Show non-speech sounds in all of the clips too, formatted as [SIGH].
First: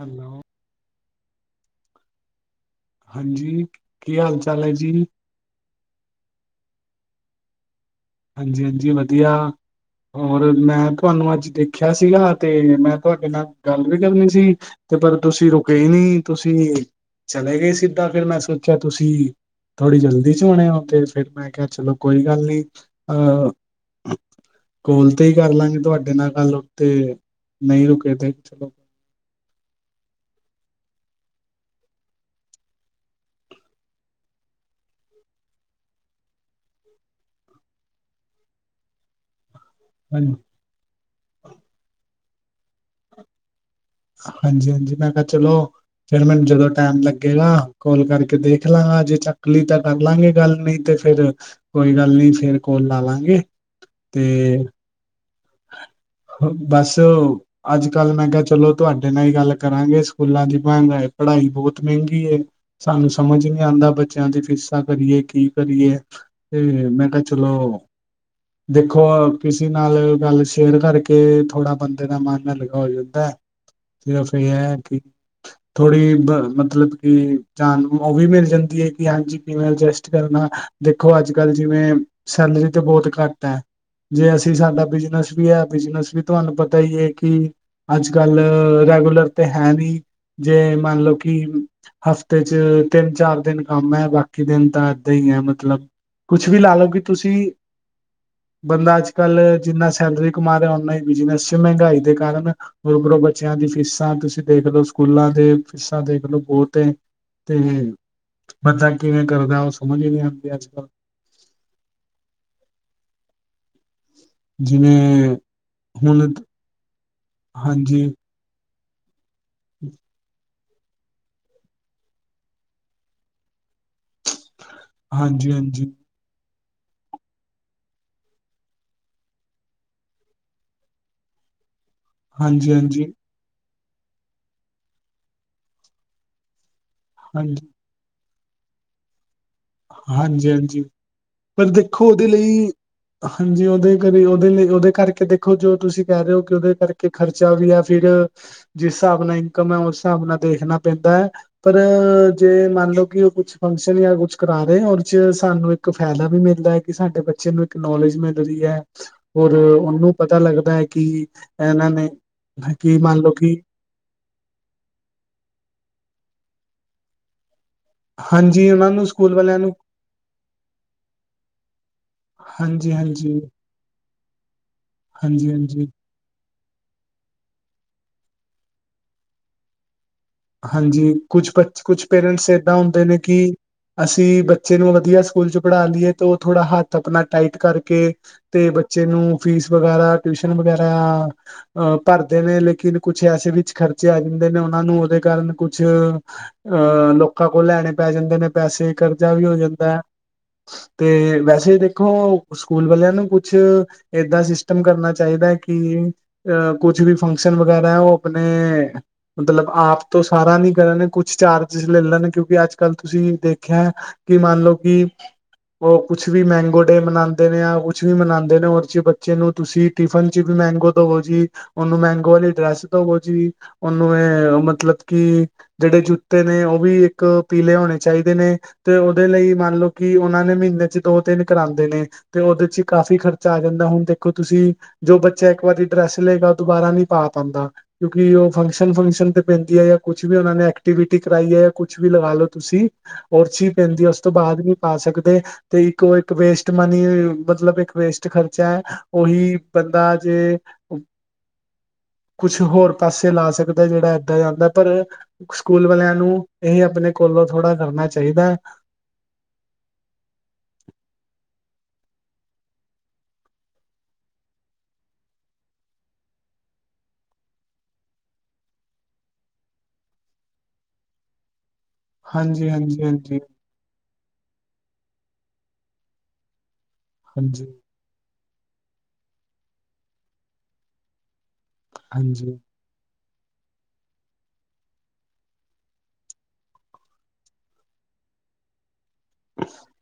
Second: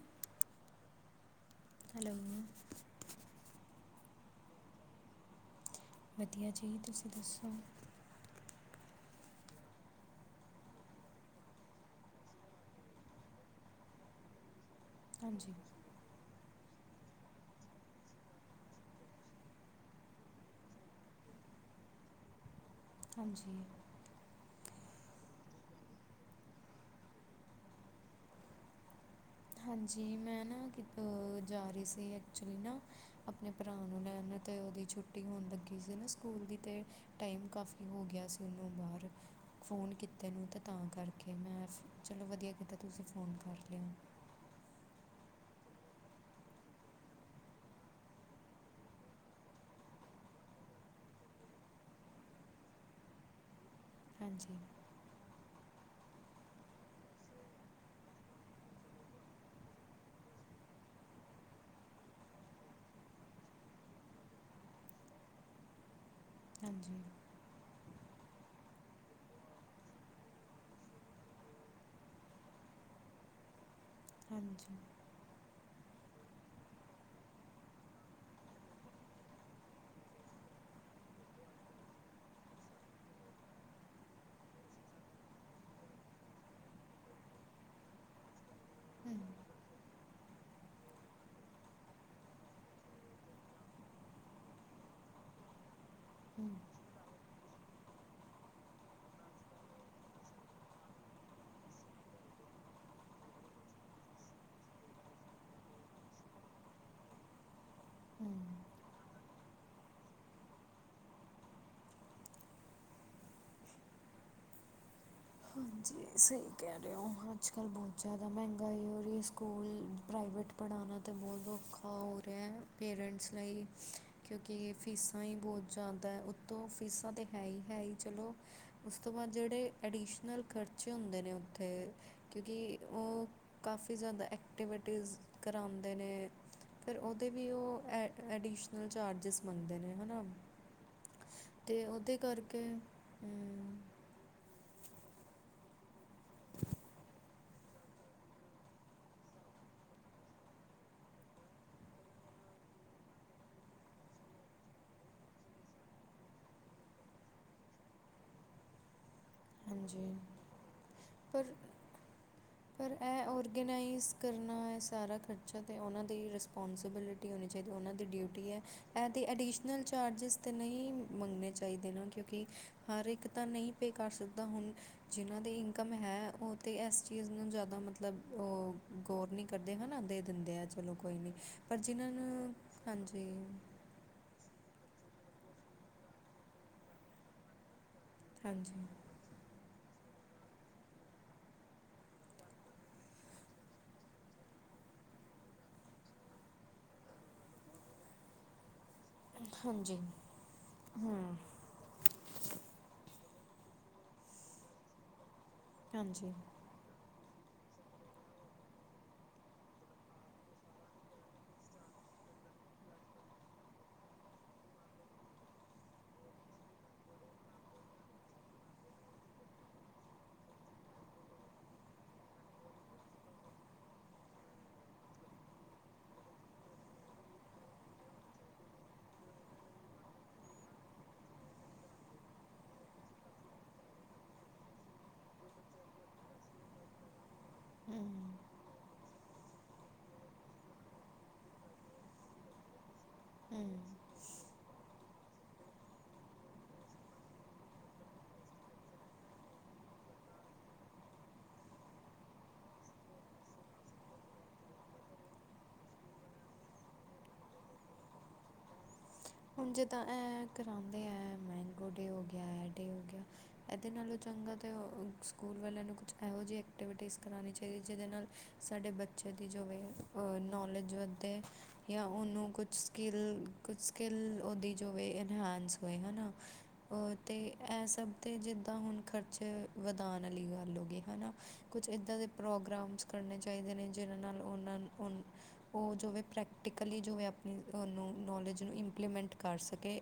Hello hello ਹਾਂਜੀ- ਕੀ ਹਾਲ ਚਾਲ ਐ ਜੀ। ਵਧੀਆ ਜੀ ਤੁਸੀਂ ਦੱਸੋ। ਹਾਂਜੀ- ਹਾਂਜੀ - ਵਧੀਆ। ਹੋਰ ਮੈਂ ਤੁਹਾਨੂੰ ਅੱਜ ਦੇਖਿਆ ਸੀਗਾ ਤੇ ਮੈਂ ਤੁਹਾਡੇ ਨਾਲ ਗੱਲ ਵੀ ਕਰਨੀ ਸੀ। ਤੇ ਪਰ ਤੁਸੀਂ ਹਾਂਜੀ ਰੁਕੇ ਹੀ ਨਹੀਂ ਤੁਸੀਂ ਚਲੇ ਗਏ ਸਿੱਧਾ ਫਿਰ ਮੈਂ ਸੋਚਿਆ ਤੁਸੀਂ ਥੋੜ੍ਹੀ ਜਲਦੀ ਚ ਹੋਣੇ ਆ ਤੇ ਫਿਰ ਮੈਂ ਕਿਹਾ ਚਲੋ ਕੋਈ ਗੱਲ ਨਹੀਂ ਅਹ ਹਾਂਜੀ ਕੋਲ ਤੇ ਹੀ ਕਰ ਲਾਂਗੇ ਤੁਹਾਡੇ ਨਾਲ ਗੱਲ ਉਥੇ ਨਹੀਂ ਰੁਕੇ ਤੇ ਚਲੋ ਹਾਂਜੀ। ਮੈਂ ਨਾ ਕਿਤੋਂ ਜਾ ਰਹੀ ਸੀ ਐਕਚੁਲੀ ਨਾ ਆਪਣੇ ਭਰਾ ਨੂੰ ਲੈਣ ਤੇ ਉਹਦੀ ਛੁੱਟੀ ਹੋਣ ਲੱਗੀ ਸੀ ਨਾ ਸਕੂਲ ਦੀ ਤੇ ਟਾਈਮ ਕਾਫੀ ਹੋ ਗਿਆ ਸੀ ਉਹਨੂੰ ਬਾਹਰ ਫੋਨ ਹਾਂਜੀ ਕੀਤੇ ਨੂੰ ਅਤੇ ਤਾਂ ਕਰਕੇ ਮੈਂ ਚਲੋ ਵਧੀਆ ਕੀਤਾ ਤੁਸੀਂ ਫੋਨ ਕਰ ਲਓ ਹਾਂਜੀ - ਹਾਂਜੀ ਮੈਂ ਕਿਹਾ ਚਲੋ। ਫਿਰ ਮੈਨੂੰ ਜਦੋਂ ਟਾਈਮ ਲੱਗੇਗਾ ਕੋਲ ਕਰਕੇ ਦੇਖ ਲਾਂਗਾ ਜੇ ਚੱਕਲੀ ਤਾਂ ਕਰ ਲਾਂਗੇ ਗੱਲ ਨਹੀਂ ਤੇ ਫੇਰ ਕੋਈ ਗੱਲ ਨੀ ਫੇਰ ਕੋਲ ਲਾਂਗੇ ਹਾਂਜੀ ਹੋ -ਬੱਸ ਓ ਅੱਜ ਕੱਲ ਮੈਂ ਕਿਆ ਚਲੋ ਤੁਆਡੇ ਨਾਲ ਈ ਗੱਲ ਕਰਾਂਗੇ ਸਕੂਲਾਂ ਦੀ ਮੈਗ ਪੜ੍ਹਾਈ ਬੋਤ ਮੈਂਗੀ ਏ। ਸਾਨੂੰ ਸਮਝ ਨੀ ਆਂਦਾ ਬੱਚਿਆਂ ਦੀ ਫੀਸਾਂ ਕਰੀਏ ਕੀ ਕਰੀਏ। ਤੇ ਹਾਂਜੀ ਮੈਂ ਕਿਆ ਚਲੋ, ਦੇਖੋ ਕਿਸੇ ਨਾਲ ਗੱਲ ਸ਼ੇਅਰ ਕਰਕੇ ਥੋੜਾ ਬੰਦੇ ਦਾ ਮਨ ਹਲਕਾ ਹੋ ਜਾਂਦਾ ਐ। ਸਿਰਫ਼ ਏ ਐ ਹਾਂਜੀ ਕਿ ਥੋੜ੍ਹੀ ਮਤਲਬ ਕੀ ਜਾਨ ਓ ਵੀ ਮਿਲ ਜਾਂਦੀ ਏ ਕਿ ਹਾਂਜੀ ਕਿਵੇਂ ਅਜਸਟ ਕਰਨਾ। ਦੇਖੋ ਅੱਜ ਕੱਲ ਜਿਵੇਂ ਸੈਲਰੀ ਤੇ ਬੋਤ ਘੱਟ ਐ। ਜੇ ਅਸੀਂ ਸਾਡਾ ਬਿਜ- ਵੀ ਐ ਬਿਜਨਸ ਵੀ ਤੁਆਨੂੰ ਪਤਾ ਈ ਐ ਕੀ- ਅੱਜ ਕੱਲ ਹੂੰ ਰੈਗੂਲਰ ਤੇ ਹੈ ਨੀ ਜੇ ਮੰਨ ਲਓ ਕੀ- ਹਫ਼ਤੇ 'ਚ ਤਿੰਨ ਚਾਰ ਦਿਨ ਕੰਮ ਐ। ਬਾਕੀ ਦਿਨ ਤਾਂ ਏਦਾਂ ਈ ਐ। ਮਤਲਬ ਕੁਛ ਹੂੰ ਵੀ ਲਾ ਲਓ ਕੀ ਤੁਸੀਂ ਬੰਦਾ ਅੱਜ ਕੱਲ ਜਿੰਨਾ- ਸੈਲਰੀ ਕਮਾ ਰਿਆ ਓਨਾ ਈ ਬਿਜਨਸ 'ਚ ਮੈਗਾਈ ਦੇ ਕਾਰਨ- ਹੋਰ ਓਧਰੋਂ ਬੱਚਿਆਂ ਦੀ ਫੀਸਾਂ ਤੁਸੀਂ ਦੇਖ ਲਓ ਸਕੂਲਾਂ ਦੇ ਫੀਸਾਂ ਦੇਖ ਲੋ ਬੋਤ ਏ। ਹੂੰ ਹੂੰ -ਬੰਦਾ ਕਿਵੇਂ ਕਰਦਾ ਓ ਸਮਝ ਈ ਨੀ ਆਂਦੀ ਅੱਜਕੱਲ। ਜਿਵੇੇ ਹਾਂਜੀ ਸਈ ਕਹਿ ਰੇ ਓ ਅੱਜ ਕੱਲ ਬੋਤ ਹਾਂਜੀ ਜ਼ਾਦਾ ਮੈਂਗਾਈ ਹੋ ਰੀ। ਸਕੂਲ ਪ੍ਰਾਈਵੇਟ- ਪੜ੍ਹਾਣਾ ਤੇ ਬੋਤ ਔਖਾ ਹੋ ਰਿਆ ਪੇਰੈਂਟਸ ਲਈ ਕਿਉਂਕਿ- ਫੀਸਾਂ ਈ ਹਾਂਜੀ ਬੋਤ ਹਾਂਜੀ ਜ਼ਾਦਾ- ਤੋਂ ਫੀਸਾਂ ਤਾਂ ਹੈ ਹੀ ਹੈ ਹੀ ਚਲੋ। ਉਸ ਤੋਂ ਬਾਦ ਜੇੜੇ ਐਡੀਸ਼ਨ ਨਾਲ ਖਰਚੇ ਹੁੰਦੇ ਨੇ ਓਥੇ, ਹਾਂਜੀ ਕਿਉਂਕਿ ਹਾਂਜੀ ਓ ਕਾਫੀ ਜ਼ਿਆਦਾ ਐਕਟੀਵਿਟੀਜ਼ ਕਰਾਂਦੇ ਨੇ, ਫੇਰ ਓਦੇ ਵੀ ਓ ਹਾਂਜੀ ਐ ਐਡੀਸ਼ਨਲ ਚਾਰਜਿਸ ਮੰਗਦੇ ਨੇ ਹਨਾ, ਹਾਂਜੀ ਹਾਂਜੀ ਪਰ ਤੇ ਦੇਖੋ ਓਦੇ ਕਰਕੇ ਅਮ ਓਦੇ ਲਈ ਓਦੇ ਕਰਕੇ ਦੇਖੋ, ਜੋ ਤੁਸੀਂ ਕੈ ਰੇ ਓ ਕਿ ਓਦੇ ਕਰਕੇ ਖ਼ਰਚਾ ਵੀ ਐ ਫਿਰ ਜਿਸ ਹਿਸਾਬ ਨਾਲ ਇਨਕਮ ਹੈ, ਉਸ ਹਿਸਾਬ ਨਾਲ ਦੇਖਣਾ ਪੈਂਦਾ ਹੈ। ਪਰ ਜੇ ਮੰਨ ਲਓ, ਕਿ ਉਹ ਕੁਛ ਫੰਕਸ਼ਨ ਜਾਂ ਕੁਛ ਕਰਾ ਰਹੇ ਚ ਸਾਨੂੰ ਇਕ ਫਾਇਦਾ ਵੀ ਮਿਲਦਾ ਹੈ, ਕਿ ਸਾਡੇ ਬੱਚੇ ਨੂੰ ਇਕ ਨੌਲੇਜ ਮਿਲਦੀ ਹੈ। ਹੋਰ ਉਹਨੂੰ ਹਾਂਜੀ ਪਤਾ ਲੱਗਦਾ ਹੈ, ਕਿ ਪਰ ਇਹਨਾਂ ਨੇ- ਪਰ ਕਿ ਮੰਨ ਇਹ ਲਓ ਕਿ ਔਰਗਨਾਈਜ਼ ਕਰਨਾ ਹੈ, ਸਾਰਾ ਖਰਚਾ ਅਤੇ ਉਹਨਾ ਦੀ ਰਿਸਪੋਸੀਬਿਲਿਟੀ ਹੋਣੀ ਚਾਹੀਦੀ ਉਹਨਾ ਡਿਊਟੀ ਹੈ, ਹਾਂਜੀ ਉਹਨਾਂ ਨੂੰ ਇਹਦੇ ਸਕੂਲ ਵਾਲਿਆਂ ਨੂੰ ਐਡੀਸ਼ਨਲ ਚਾਰਜਿਸ ਤਾਂ ਨਹੀ ਮੰਗਣੇ ਚਾਹੀਦੇ ਨੇ ਕਿਉਕਿ ਹਾਂਜੀ ਹਰ ਇਕ ਹਾਂਜੀ ਤਾਂ ਨਹੀ ਪੇ ਕਰ ਸਕਦਾ, ਹੁਣ ਜਿਹਨਾ ਹਾਂਜੀ ਦੇ ਹਾਂਜੀ ਇਨਕਮ ਹੈ, ਉਹ ਤਾਂ ਐ ਚੀਜ਼ ਨੂੰ ਜ਼ਿਆਦਾ ਮਤਲਬ ਉਹ ਗੌਰ ਨੀ ਕਰਦੇ ਹਨਾ ਦੇ ਦਿੰਦੇ ਆ ਚਲੋ ਹਾਂਜੀ ਕੋਈ ਨਹੀ ਕੁਛ ਪਰ ਬੱਚ ਕੁਛ ਜਿਨਾ ਨੂੰ ਹਾਂਜੀ ਅਸੀ ਬੱਚੇ ਨੂੰ ਵਧੀਆ ਸਕੂਲ ਚ ਪੜ੍ਹਾ ਲਈਏ, ਤੇ ਉਹ ਥੋੜ੍ਹਾ ਹੱਥ ਆਪਣਾ ਟਾਈਟ ਕਰਕੇ ਤੇ ਹਾਂਜੀ ਬੱਚੇ ਨੂੰ ਫੀਸ ਵਗੈਰਾ ਟਿਊਸ਼ਨ ਵਗੈਰਾ ਅ ਭਰਦੇ ਨੇ ਲੇਕਿਨ ਕੁਛ ਐਸੇ ਵਿੱਚ ਖਰਚੇ ਆ ਜਾਂਦੇ ਨੇ ਓਨਾਂ ਨੂੰ ਓਦੇ ਕਾਰਨ ਕੁਛ ਅਹ ਲੋਕਾਂ ਕੋ ਲੈਣੇ ਪੈ ਜਾਂਦੇ ਨੇ। ਪੈਸੇ ਕਰਜ਼ਾ ਵੀ ਹੋ ਹਾਂਜੀ ਜਾਂਦਾ, ਐ ਹੂੰ ਤੇ ਵੈਸੇ ਦੇਖ ਥੋ ਸਕੂਲ ਵਲਿਆਂ ਨੂੰ ਕੁਛ ਏਦਾਂ ਸਿਸਟਮ ਕਰਨਾ ਚਾਈਦਾ ਕੀ ਹਾਂਜੀ ਅਹ ਕੁਛ ਵੀ ਫੰਕਸ਼ਨ ਵਗੈਰਾ ਏ, ਓ ਆਪਣੇ ਮਤਲਬ ਆਪ ਤੋਂ ਸਾਰਾ ਨੀ ਕਰਨ ਕੁਛ ਚਾਰਜਿਜ ਲੈ ਲੈਣ ਕਿਉਂਕਿ ਅੱਜ-ਕੱਲ ਤੁਸੀਂ ਦੇਖਿਆ। ਕੀ ਮਨ ਲਓ ਕੀ ਓ ਕੁਛ ਵੀ ਮੈਂਗੋ ਡੇ ਮਨਾਂਦੇ ਨੇ ਆ ਕੁਛ ਵੀ ਮਨਾਂਦੇ ਨੇ ਔਰ'ਚ ਬੱਚੇ ਨੂੰ ਤੁਸੀਂ ਟਿਫਨ ਚ ਵੀ ਮੈਂਗੋ ਦਵੋ ਜੀ, ਓਨੂੰ ਮੈਂਗੋ ਵਾਲੀ ਡਰੈਸ ਦਵੋ ਜੀ। ਓਨੂੰ ਏ ਮਤਲਬ ਕੀ ਜੇੜੇ ਜੁੱਤੇ ਨੇ ਓ ਵੀ ਇੱਕ ਪੀਲੇ ਹੋਣੇ ਚਾਈਦੇ ਨੇ। ਤੇ ਓਦੇ ਲਈ ਮੰਨ ਲਓ, ਕਿ ਓਨਾਂ ਨੇ ਮੀਨੇ ਚ ਦੋ ਤਿੰਨ ਕਰਾਂਦੇ ਨੇ। ਤੇ ਉਹਦੇ ਚ ਕਾਫ਼ੀ ਖਰਚਾ ਆ ਜਾਂਦਾ ਹੁਣ ਦੇਖੋ, ਤੁਸੀ ਜੋ ਬੱਚਾ ਇਕ ਵਾਰੀ ਡਰੈਸ ਲਏਗਾ ਦੁਬਾਰਾ ਨੀ ਪਾਦਾ ਹੂੰ ਕਿਉਕਿ ਉਹ ਫੰਕਸ਼ਨ-ਫੰਕਸ਼ਨ ਤੇ ਪੈਦੀ ਹੈ, ਜਾ ਕੁਛ ਵੀ ਉਹਨਾਂ ਨੇ ਐਕਟੀਵਿਟੀ ਕਰਵਾਈ ਹੈ, ਜਾ ਕੁਛ ਵੀ ਲਗਾ ਲੋੋ ਤੁਸੀ ਓ ਚ ਵੀ ਹੂੰ ਪੈਂਦੀ ਹੈ, ਉਸ ਤੋਂ ਬਾਅਦ ਵਿਚ ਪਾ ਸਕਦੇ, ਤੇ ਇਕ ਉਹ ਇਕ ਵੇਸਟ ਮਨੀ ਮਤਲਬ ਇਕ ਵੇਸਟ ਖਰਚਾ ਹੈ, ਉਹੀ ਬੰਦਾ ਜੇ ਕੁਛ ਹੋਰ ਪੈਸੇ ਲਾ ਸਕਦਾ, ਜਿਹੜਾ ਏਦਾ ਜਾਦਾ। ਪਰ ਸਕੂਲ ਵਾਲਿਆਂ ਨੂੰ ਇਹ ਆਪਣੇ ਕੋਲੋ ਥੋੜ੍ਹਾ ਕਰਨਾ ਚਾਹੀਦਾ। ਹੁਣ ਜਿੱਦਾਂ ਇਹ ਕਰਾਉਦੇ ਹੈ, ਮੈਗੋ ਡੇ ਹੋ ਗਿਆ ਇਹ ਡੇ ਹੋ ਗਿਆ ਇਹਦੇ ਨਾਲੋ ਚੰਗਾ ਅਤੇ ਸਕੂਲ ਵਾਲਿਆਂ ਨੂੰ ਕੁਛ ਇਹੋ ਜਿਹੀ ਐਕਟੀਵਿਟੀਜ਼ ਕਰਾਉਣੀ ਚਾਹੀਦੀ ਜਿਹਦੇ ਨਾਲ ਸਾਡੇ ਬੱਚੇ ਦੀ ਜੋ ਵੀ ਨੌਲੇਜ ਵੱਧੇ ਜਾਂ ਉਹਨੂੰ ਕੁਛ ਹਾਂਜੀ ਹਾਂਜੀ ਹਾਂਜੀ ਸਕਿੱਲ ਕੁਛ ਸਕਿੱਲ ਉਹਦੀ ਜੋਵੇ ਇਨਹਾਂਸ ਹੋਏ ਹੈ, ਨਾ ਅਤੇ ਹਾਂਜੀ ਇਹ ਸਭ ਅਤੇ ਜਿਦਾਂ ਹੁਣ ਖਰਚੇ ਵਧਾਉਣ ਵਾਲੀ ਗੱਲ ਹੋ ਗਈ ਹੈਨਾ, ਕੁਛ ਇਦਾ ਦੇ ਹਾਂਜੀ ਪ੍ਰੋਗਰਾਮਸ ਕਰਨੇ ਚਾਹੀਦੇ ਨੇ, ਜਿਨਾ ਨਾਲ ਉਹਨਾ ਉ ਉਹ ਜੋਵੇ ਪ੍ਰੈਕਟੀਕਲੀ ਜਿਵੇ ਆਪਣੀ ਨੂੰ ਨੌਲੇਜ ਨੂੰ ਇੰਪਲੀਮੈਟ ਕਰ ਸਕੇ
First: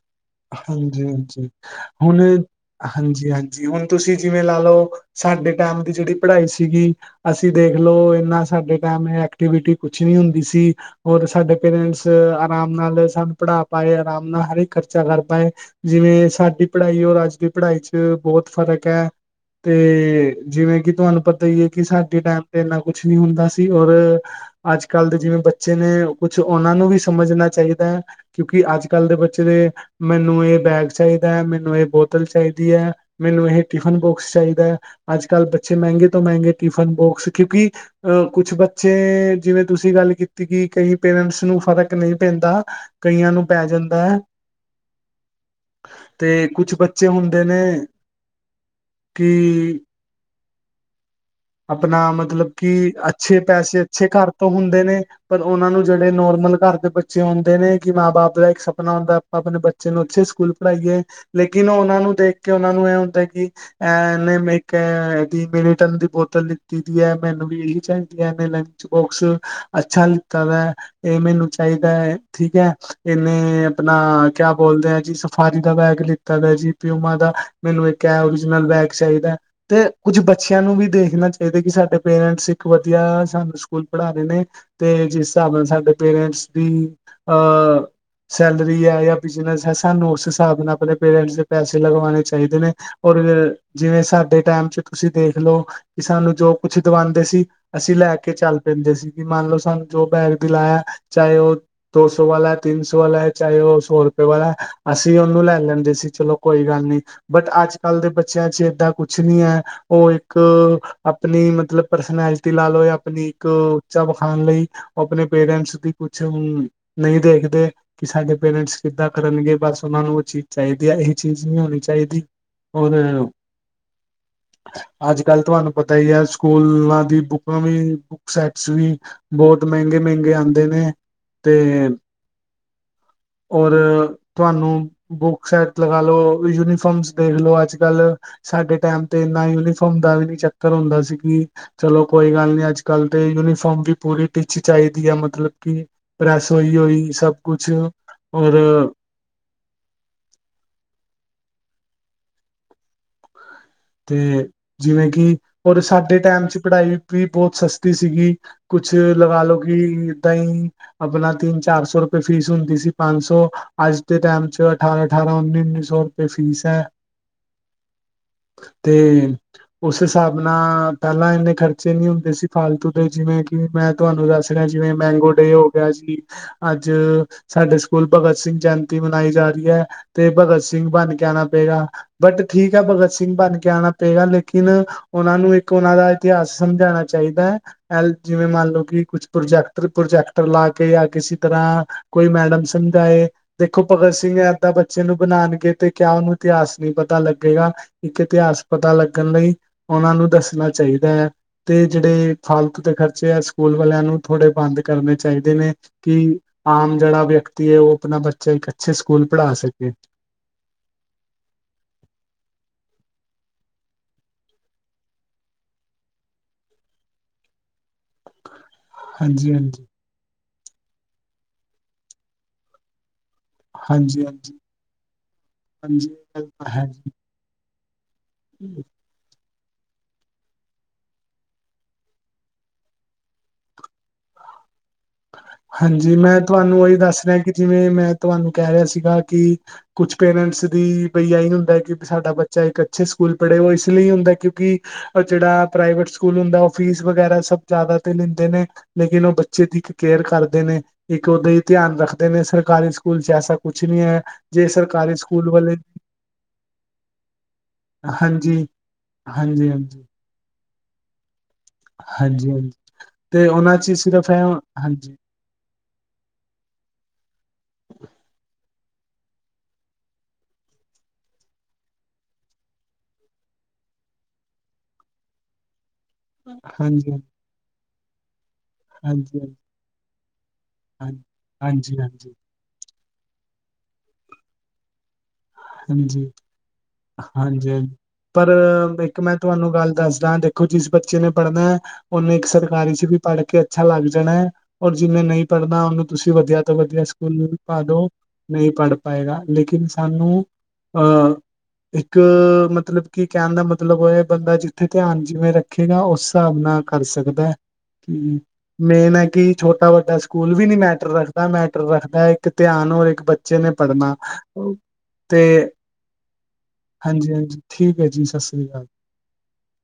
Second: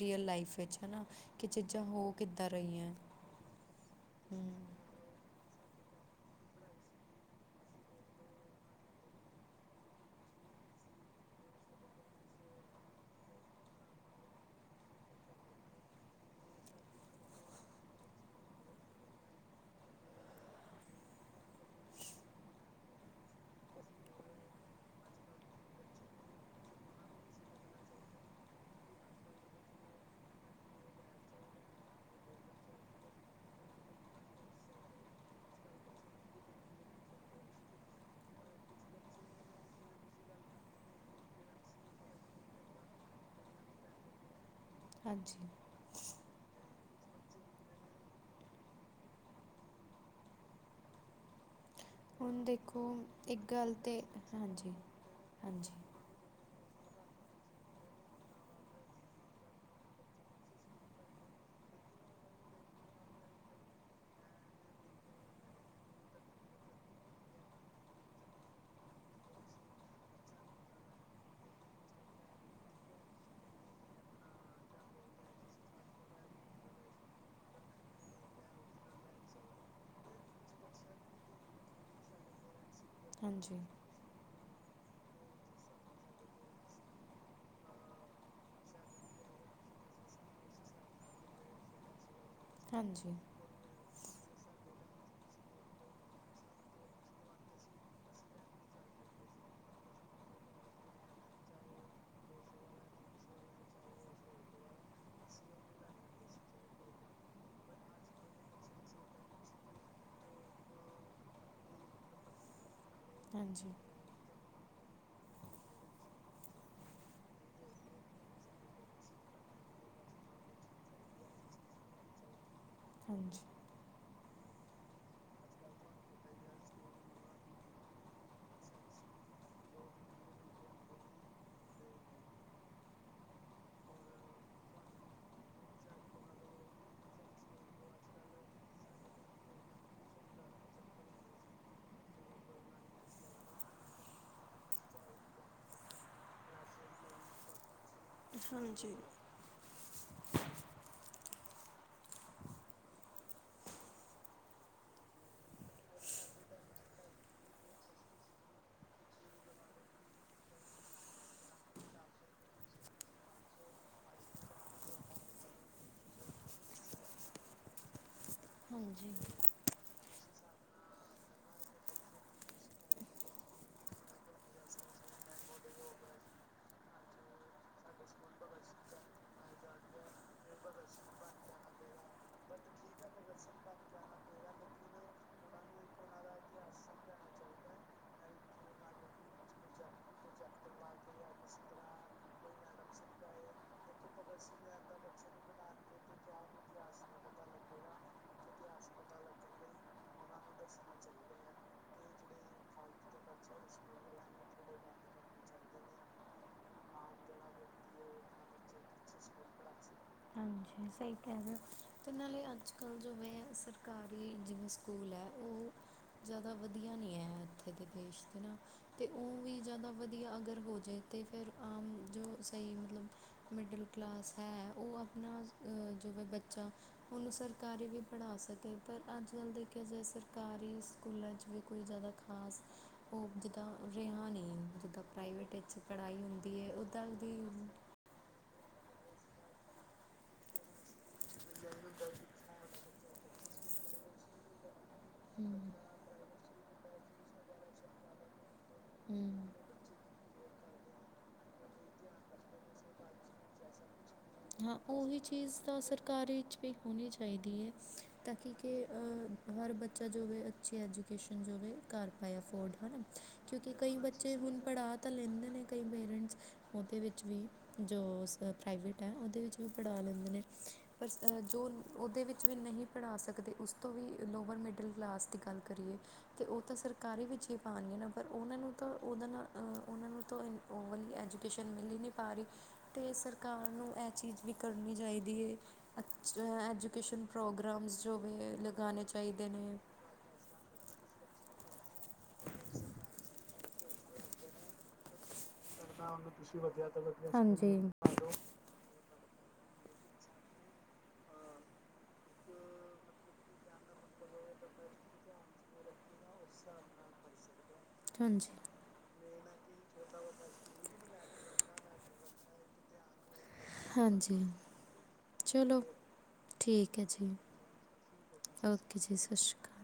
ਰੀਅਲ ਲਾਈਫ ਵਿੱਚ ਹੈ ਨਾ ਕਿ ਹਾਂਜੀ-ਹਾਂਜੀ ਚੀਜ਼ਾਂ ਹੋ ਹੁਣ ਕਿੱਦਾਂ ਰਹੀਆਂ ਹਾਂਜੀ-ਹਾਂਜੀ, ਹੁਣ ਤੁਸੀ ਜਿਵੇ ਹੂੰ ਲਾ ਲਓ। ਸਾਡੇ ਟਾਈਮ ਦੀ ਜਿਹੜੀ ਪੜ੍ਹਾਈ ਸੀਗੀ। ਅਸੀ ਦੇਖ ਲਓ, ਇਨਾ ਸਾਡੇ ਟਾਈਮ ਐਕਟੀਵਿਟੀ ਕੁਛ ਨਹੀ ਹੁੰਦੀ ਸੀ। ਹੋਰ ਸਾਡੇ ਪੇਰੈਟਸ ਆਰਾਮ ਨਾਲ ਸਾਨੂੰ ਪੜ੍ਹਾ ਪਾਏ ਆਰਾਮ ਨਾਲ ਹਰ ਇਕ ਕਰ ਚਾ ਕਰ ਪਾਏ, ਜਿਵੇ ਸਾਡੀ ਪੜ੍ਹਾਈ ਔਰ ਅੱਜ ਦੀ ਪੜ੍ਹਾਈ 'ਚ ਬਹੁਤ ਫਰਕ ਹੈ। ਤੇ ਜਿਵੇ ਕਿ ਤੁਹਾਨੂੰ ਪਤਾ ਹੀ ਹੈ, ਕਿ ਸਾਡੇ ਟਾਈਮ ਤੇ ਇਨਾ ਕੁਛ ਨੀ ਹੁੰਦਾ ਸੀ ਔਰ ਅਜ, ਕਲ ਦੇ ਜਿਵੇ ਬੱਚੇ ਨੇ ਕੁਛ ਉਹਨਾ ਨੂੰ ਵੀ ਸਮਝਣਾ ਚਾਹੀਦਾ ਹੈ। ਕਿਉਕਿ ਅਜ ਕਲ ਦੇ ਬੱਚੇ ਦੇ ਮੈਨੂੰ ਇਹ ਬੈਗ ਚਾਹੀਦਾ ਹੈ, ਮੈਨੂੰ ਇਹ ਬੋਤਲ ਚਾਹੀਦੀ ਹੈ। ਮੈਨੂੰ ਇਹ ਟਿਫਨ ਬੋਕਸ ਚਾਹੀਦਾ ਹੈ ਅੱਜ ਕਲ ਬੱਚੇ, ਮਹਿੰਗੇ ਤੋਂ ਮਹਿੰਗੇ ਟਿਫਨ ਬੋਕਸ ਕਿਉਕਿ ਅਹ ਕੁਛ, ਬੱਚੇ ਜਿਵੇ ਤੁਸੀ ਗੱਲ ਕੀਤੀ ਕਿ ਕਈ ਪੇਰੈਟਸ ਨੂੰ ਫ਼ਰਕ ਨਹੀ ਪੈੱਦਾ ਕਈਆਂ ਨੂੰ ਪੈ ਜਾਦਾ ਹੈ। ਹਾਂਜੀ। ਤੇ ਕੁਛ ਬੱਚੇ ਹੁੰਦੇ ਨੇ, ਕੀ ਆਪਣਾ ਹੁਣ ਮਤਲਬ ਕਿ ਦੇਖੋ ਅੱਛੇ ਇੱਕ ਗੱਲ ਪੈਸੇ, ਤੇ ਅੱਛੇ ਘਰ ਤੋਂ ਹਾਂਜੀ ਹੁੰਦੇ ਨੇ ਪਰ ਉਹਨਾਂ ਹਾਂਜੀ ਨੂੰ ਜਿਹ ਜਿਹੜੇ ਨੋਰਮਲ ਘਰ ਦੇ ਬੱਚੇ ਆਉਦੇ ਨੇ ਕਿ ਮਾਂ ਬਾਪ ਦਾ ਇੱਕ ਸਪਨਾ ਹੁੰਦਾ ਆਪਾਂ ਆਪਣੇ ਬੱਚੇ ਨੂੰ ਅਛੇ ਸਕੂਲ ਪੜ੍ਹਾਈਏ। ਲੇਕਿਨ, ਉਹਨਾਂ ਨੂੰ ਦੇਖ ਕੇ ਉਹਨਾਂ ਨੂੰ ਇਹ ਹੁੰਦਾ ਕਿ ਐਨਮਿਕ ਏ ਦਿ ਮਿਲਟਨ ਦੀ ਬੋਤ ਬੋਤਲ ਲਿੱਤੀ ਦੀ ਹੈ, ਮੈਨੂੰ ਵੀ ਇਹੀ ਚਾਹੀਦੀ ਹੈ। ਮੈਂ ਲੰਚ ਬੋਕਸ ਅੱਛਾ ਲਿੱਤਾ ਦਾ ਹੇ ਇਹ ਮੈਨੂੰ ਚਾਹੀਦਾ ਹੈ, ਠੀਕ ਹੈ। ਇਹਨੇ ਆਪਣਾ ਕਿਆ ਬੋਲਦੇ ਆ ਜੀ, ਸਫਾਰੀ ਦਾ ਬੈਗ ਲਿੱਤਾ ਦਾ ਜੀ ਪਿਉਮਾ ਦਾ ਮੈਨੂੰ ਇੱਕ ਏ ਓਰੀਜਨਲ ਬੈਗ ਚਾਹੀਦਾ ਤੇ ਕੁੱਝ ਬੱਚਿਆਂ ਨੂੰ ਵੀ ਦੇਖ ਨਾ ਚਾਹੀਦਾ ਕਿ ਸਾਡੇ ਪੇਰੈਟਸ ਇਕ ਵਧੀਆ ਸਾਨੂੰ ਹਾਂਜੀ ਸਕੂਲ ਪੜ੍ਹਾਦੇ ਨੇ ਤੇ ਜਿਸ ਹਿਸਾਬ ਨਾਲ ਸਾਡੇ ਪੇਰੈਟਸ ਦੀ ਅਹ ਸੈਲਰੀ ਹੈ ਜਾਂ ਬਿਜਨਸ ਹੈ। ਸਾਨੂੰ ਉਸ ਹਿਸਾਬ ਨਾਲ ਆਪਣੇ ਪੇਰੈਟਸ ਦੇ ਪੈਸੇ ਲਗਵਾਣੇ ਚਾਹੀਦੇ ਨੇ ਹਾਂਜੀ ਹਾਂਜੀ ਔਰ ਜਿਵੇ ਸਾਡੇ ਟਾਈਮ 'ਚ ਤੁਸੀ ਦੇਖ ਲਓ ਕਿ ਸਾਨੂੰ ਜੋ ਕੁਛ ਦਵਾਉਦੇ ਸੀ। ਅਸੀ ਲੈ ਕੇ ਚੱਲ ਪੈਦੇ ਸੀਗੇ ਮੰਨ ਲਓ, ਸਾਨੂੰ ਜੋ ਬੈਗ ਦਿਲਾਇਆ ਚਾਹੇ ਉਹ- ਦੋ ਸੌ ਵਾਲਾ, ਤਿੰਨ ਸੌ ਵਾਲਾ ਹੈ। ਚਾਹੇ ਉਹ ਸੌ ਰੁਪਏ ਵਾਲਾ, ਅਸੀ ਉਹਨੂੰ ਲੈ ਲੈਦੇ ਸੀ ਚਲੋ ਕੋਈ ਗੱਲ ਨਹੀ। ਬਟ, ਅਜ ਕਲ ਦੇ ਬੱਚਿਆਂ ਚ ਏਦਾਂ ਕੁਛ ਨੀ ਹੈ। ਉਹ ਇਕ ਆਪਣੀ ਮਤਲਬ ਪਰਸਨੈਲਿਟੀ ਲਾ ਲਓ ਯਾ ਆਪਣੀ ਇਕ ਹਾਂਜੀ ਉਚਾ ਵਿਖਾਣ ਲਈ ਆਪਣੇ ਪੇਰੈਟਸ ਦੀ ਕੁਛ ਹੂੰ ਨਹੀ ਦੇਖਦੇ। ਕਿ ਸਾਡੇ ਪੇਰੈਟਸ ਕਿੱਦਾਂ ਕਰਨਗੇ ਬਸ, ਉਹਨਾ ਨੂੰ ਉਹ ਚੀਜ ਚਾਹੀਦੀ ਹੈ। ਇਹ ਚੀਜ ਨਹੀ ਹੋਣੀ ਚਾਹੀਦੀ। How are you. ਹਾਂਜੀ [UNINTELLIGIBLE] [UNINTELLIGIBLE] ਅੱਜ ਕੱਲ੍ਹ ਤੁਹਾਨੂੰ ਪਤਾ ਹੀ ਹੈ ਸਕੂਲਾਂ ਦੀ ਬੁੱਕਾਂ ਵੀ, ਬੁੱਕ ਸੈਟਸ ਵੀ ਬਹੁਤ ਮਹਿੰਗੇ, ਮਹਿੰਗੇ ਆਉਂਦੇ ਨੇ। ਤੇ ਔਰ। ਤੁਹਾਨੂੰ ਬੁੱਕ ਸੈਟ ਲਗਾ ਲੋ, ਯੂਨੀਫਾਰਮਸ ਦੇਖਲੋ ਅੱਜ ਕੱਲ। ਸਾਡੇ ਟਾਈਮ ਤੇ ਇੰਨਾ ਯੂਨੀਫਾਰਮ ਦਾ ਵੀ ਨੀ ਚੱਕਰ ਹੁੰਦਾ ਸੀ ਕਿ ਚਲੋ ਕੋਈ ਗੱਲ ਨਹੀਂ, ਅੱਜ ਕੱਲ ਤੇ ਯੂਨੀਫਾਰਮ ਵੀ ਪੂਰੀ ਟਿਚ ਚਾਹੀਦੀ ਹੈ ਮਤਲਬ ਕਿ ਪ੍ਰੈਸ, ਹੋਇ ਹੁਇ। ਸਭ ਕੁਛ ਔਰ ਜੀ-ਜੀ [UNINTELLIGIBLE] ਤੇ ਜਿਵੇਂ ਕਿ, ਪਰ ਸਾਡੇ ਟਾਈਮ ਚ ਪੜ੍ਹਾਈ ਵੀ ਬਹੁਤ ਸਸਤੀ ਸੀਗੀ। ਕੁਛ ਲਗਾ ਲੋ ਕਿ ਇਦਾਂ ਹੀ ਆਪਣਾ ਤਿੰਨ, ਚਾਰ ਸੌ ਰੁਪਏ ਫੀਸ ਹੁੰਦੀ ਸੀ ਪੰਜ ਸੌ। ਅੱਜ ਦੇ ਟਾਈਮ ਚ ਅਠਾਰਾਂ-ਅਠਾਰਾਂ, ਉੱਨੀ-ਉੱਨੀ ਸੌ ਤੇ ਫੀਸ ਹੈ। ਹਾਂਜੀ ਤੇ ਉਸ ਹਿਸਾਬ ਨਾਲ ਪਹਿਲਾਂ ਇੰਨੇ ਖਰਚੇ ਨਹੀਂ ਹੁੰਦੇ ਸੀ ਫਾਲਤੂ ਦੇ ਜਿਵੇਂ ਕਿ ਮੈਂ ਤੁਹਾਨੂੰ ਦੱਸ ਰਿਹਾ, ਜਿਵੇਂ ਮੈਂਗੋ ਡੇ ਹੋ ਗਿਆ ਜੀ ਅੱਜ, ਸਾਡੇ ਸਕੂਲ ਭਗਤ ਸਿੰਘ ਜੈਯੰਤੀ ਮਨਾਈ ਜਾ ਰਹੀ ਹੈ ਤੇ ਭਗਤ ਸਿੰਘ ਬਣ ਕੇ ਆਉਣਾ ਪਏਗਾ। ਬਟ, ਠੀਕ ਹੈ ਭਗਤ ਸਿੰਘ ਸਿੰਘ ਬਣ ਕੇ ਆਉਣਾ ਪਏਗਾ। ਲੇਕਿਨ, ਉਹਨਾਂ ਨੂੰ ਇੱਕ ਉਹਨਾਂ ਦਾ ਇਤਿਹਾਸ ਸਮਝਾਉਣਾ ਚਾਹੀਦਾ ਹੈ। ਜਿਵੇਂ ਮੰਨ ਲਓ ਕਿ ਕੁਛ ਪ੍ਰੋਜੈਕਟਰ, ਪ੍ਰੋਜੈਕਟਰ ਲਾ ਕੇ ਜਾਂ ਕਿਸੇ ਤਰ੍ਹਾਂ ਕੋਈ ਮੈਡਮ ਸਮਝਾਏ। ਦੇਖੋ ਭਗਤ ਸਿੰਘ ਏਦਾਂ ਬੱਚੇ ਨੂੰ ਬਣਾਉਣਗੇ ਤੇ ਕਿਆ ਉਹਨੂੰ ਇਤਿਹਾਸ ਨਹੀਂ ਪਤਾ ਲੱਗੇਗਾ? ਇੱਕ ਇਤਿਹਾਸ ਪਤਾ ਲੱਗਣ ਲਈ ਉਹਨਾਂ ਨੂੰ ਦੱਸਣਾ ਚਾਹੀਦਾ ਹੈ। ਤੇ ਜਿਹੜੇ ਫਾਲਤੂ ਦੇ ਖਰਚੇ ਆ ਸਕੂਲ ਵਾਲਿਆਂ ਨੂੰ ਥੋੜੇ ਬੰਦ ਕਰਨੇ ਚਾਹੀਦੇ ਨੇ ਕਿ ਆਮ ਜਿਹੜਾ ਵਿਅਕਤੀ ਹੈ, ਉਹ ਆਪਣਾ ਬੱਚਾ ਇੱਕ ਅੱਛੇ ਸਕੂਲ ਪੜ੍ਹਾ ਸਕੇ ਹਾਂਜੀ ਸਹੀ ਕਹਿ ਰਹੇ ਹੋ। ਤੇ ਨਾਲੇ ਅੱਜ ਕੱਲ੍ਹ ਜਿਵੇਂ ਸਰਕਾਰੀ ਜਿਵੇਂ ਸਕੂਲ ਹੈ ਉਹ ਜ਼ਿਆਦਾ ਵਧੀਆ ਨਹੀਂ ਹੈ ਇੱਥੇ ਦੇ ਦੇਸ਼ ਦੇ ਨਾ ਤੇ ਉਹ ਹਾਂਜੀ ਵੀ ਹਾਂਜੀ ਜ਼ਿਆਦਾ ਵਧੀਆ ਅਗਰ ਹੋ ਜਾਏ ਤੇ ਫਿਰ ਆਮ ਜੋ ਸਹੀ ਮਤਲਬ ਮਿਡਲ ਹਾਂਜੀ ਕਲਾਸ ਹਾਂਜੀ ਹੈ ਉਹ ਆਪਣਾ ਹਾਂਜੀ ਜੋ ਹੈ ਇਹ ਗੱਲ ਬੱਚਾ ਤਾਂ ਹੈ ਜੀ ਉਹਨੂੰ ਸਰਕਾਰੀ ਵੀ ਪੜ੍ਹਾ ਸਕੇ ਪਰ ਪਰ ਅੱਜ ਕੱਲ੍ਹ ਦੇਖਿਆ ਜਾਵੇ ਸਰਕਾਰੀ ਸਕੂਲਾਂ 'ਚ ਵੀ ਕੋਈ ਜ਼ਿਆਦਾ ਖਾਸ ਉਹ ਜਿੱਦਾਂ ਰਿਹਾ ਨਹੀਂ ਜਿੱਦਾਂ ਪ੍ਰਾਈਵੇਟ ਵਿੱਚ ਹਾਂਜੀ ਪੜ੍ਹਾਈ ਮੈਂ ਹੁੰਦੀ ਹੈ ਤੁਹਾਨੂੰ ਉਹੀ ਉੱਦਾਂ ਦੱਸ ਉਹਦੀ ਰਿਹਾ ਕਿ ਜਿਵੇਂ ਮੈਂ ਤੁਹਾਨੂੰ ਕਹਿ ਰਿਹਾ ਸੀਗਾ ਕਿ ਕੁਛ ਪੇਰੈਂਟਸ ਦੀ ਬਈ ਆਹੀ ਹੁੰਦਾ ਕਿ ਸਾਡਾ ਬੱਚਾ ਇੱਕ ਅੱਛੇ ਸਕੂਲ ਪੜ੍ਹੇ ਉਹ ਇਸ ਲਈ ਹੁੰਦਾ ਕਿਉਂਕਿ ਜਿਹੜਾ ਪ੍ਰਾਈਵੇਟ ਸਕੂਲ ਹੁੰਦਾ ਉਹ ਫੀਸ ਵਗੈਰਾ ਸਭ ਜ਼ਿਆਦਾ ਤੇ ਲੈਂਦੇ ਨੇ ਲੇਿ ਉਹ ਹੂੰ ਬੱਚੇ ਦੀ ਕੇਅਰ ਕਰਦੇ ਨੇ ਇੱਕ ਉਹਦਾਾਂ ਹੀ ਧਿਆਨ ਰੱਖਦੇ ਨੇ ਸਰਕਾਰੀ ਸਕੂਲ ਚ ਐਸਾ ਕੁਛ ਨਹੀਂ ਹੈ। ਜੇ ਹਾਂ ਸਰਕਾਰੀ ਉਹੀ ਸਕੂਲ ਚੀਜ਼ ਵਾਲੇ ਤਾਂ ਸਰਕਾਰ ' ਵੀ ਹੋਣੀ ਚਾਹੀਦੀ ਹੈ। ਤਾਂ ਕਿ ਹਾਂਜੀ ਹਾਂਜੀ ਹਰ ਹਾਂਜੀ ਬੱਚਾ ਜੋਵੇ ਅੱਛੀ ਐਜੂਕੇਸ਼ਨ ਜੋਵੇ। ਕਰ ਪਾਏ ਹਾਂਜੀ ਹਾਂਜੀ ਅਫੋਰਡ ਹਨਾ। ਤੇ ਕਿਉਂਕਿ ਉਹਨਾਂ ਚ ਕਈ ਸਿਰਫ ਬੱਚੇ ਹੈ ਹੁਣ ਪੜ੍ਹਾ ਤਾਂ ਹਾਂਜੀ ਲੈਂਦੇ ਨੇ ਕਈ ਪੇਰੈਂਟਸ ਉਹਦੇ ਵਿੱਚ ਵੀ ਜੋ ਸ ਪ੍ਰਾਈਵੇਟ ਨਹੀ ਉਹਦੇ ਵਿੱਚ ਵੀ ਪੜਾ ਲੈਂਦੇ ਨੇ ਪਰ ਇਸ ਤਰ੍ਹ, ਜੋ ਉਹਦੇ ਵਿੱਚ ਵੀ ਨਹੀਂ ਪੜ੍ਹਾ ਸਕਦੇ ਉਸ ਤੋਂ ਵੀ ਲੋਵਰ ਮਿਡਲ ਕਲਾਸ ਦੀ ਗੱਲ ਕਰੀਏ ਤੇ ਉਹ ਤੇ ਹਾਂਜੀ ਹਾਂਜੀ ਸਰਕਾਰੀ ਵਿੱਚ ਹੀ ਪਾਨਗੇ ਨਾ। ਪਰ ਉਹਨਾਂ ਨੂੰ ਤਾਂ ਉਹਦੇ ਹਾਂਜੀ ਨਾਲ ਉਹਨਾਂ ਨੂੰ ਤਾਂ ਓਵਰਲੀ ਐਜੂਕੇਸ਼ਨ ਮਿਲ ਹੀ ਹਾਂਜੀ ਨਹੀਂ ਪਾ ਹਾਂਜੀ ਰਹੀ ਅਤੇ ਸਰਕਾਰ ਨੂੰ ਇਹ ਚੀਜ਼ ਵੀ ਕਰਨੀ ਚਾਹੀਦੀ ਹੈ ਹਾਂਜੀ ਅਛ ਐਜੂਕੇਸ਼ਨ ਹਾਂਜੀ ਹਾਂਜੀ ਪ੍ਰੋਗਰਾਮਸ ਜੋ ਵੀ ਹੈ। ਲਗਾਉਣੇ ਚਾਹੀਦੇ ਨੇ ਦੱਸਦਾਂ ਦੇਖੋ ਜਿਸ ਬੱਚੇ ਨੇ ਪੜ੍ਹਨਾ ਉਹਨੇ ਇੱਕ ਸਰਕਾਰੀ ਚ ਵੀ ਪੜ੍ਹ ਕੇ ਅੱਛਾ ਲੱਗ ਜਾਣਾ ਹੈ। ਔਰ ਜਿੰਨੇ ਨਹੀਂ ਪੜ੍ਹਨਾ ਉਹਨੂੰ ਤੁਸੀਂ ਵਧੀਆ ਤੋਂ ਵਧੀਆ ਸਕੂਲ ਹਾਂਜੀ ਪਾਦੋ ਨਹੀਂ ਪੜ੍ਹ ਪਏਗਾ ਲੇਕਿਨ ਸਾਨੂੰ ਅਹ ਇੱਕ ਮਤਲਬ ਕਿ ਕਹਿਣ ਦਾ ਮਤਲਬ ਉਹ ਹੈ ਬੰਦਾ ਜਿੱਥੇ ਧਿਆਨ ਜਿਵੇਂ ਰੱਖ ਰਖੇਗਾ ਉਸ ਹਿਸਾਬ ਨਾਲ ਕਰ ਸਕਦਾ ਹੈ। ਕਿ ਹਾਂਜੀ ਮੇਨ ਹੈ ਕਿ ਛੋਟਾ ਵੱਡਾ ਸਕੂਲ ਵੀ ਨੀ ਮੈਟਰ ਰੱਖਦਾ ਮੈਟਰ ਰੱਖਦਾ ਇੱਕ ਧਿਆਨ ਰ ਇੱਕ ਬ ਬੱਚੇ ਨੇ ਪੜ੍ਹਨਾ। ਹਾਂਜੀ ਤੇ ਚਲੋ ਠੀਕ ਹੈ। ਜੀ ਹਾਂਜੀ ਹਾਂਜੀ ਠੀਕ ਹੈ ਜੀ ਸਤਿ ਸ੍ਰੀ ਅਕਾਲ ਓਕੇ ਜੀ ਸਤਿ ਸ਼੍ਰੀ ਅਕਾਲ।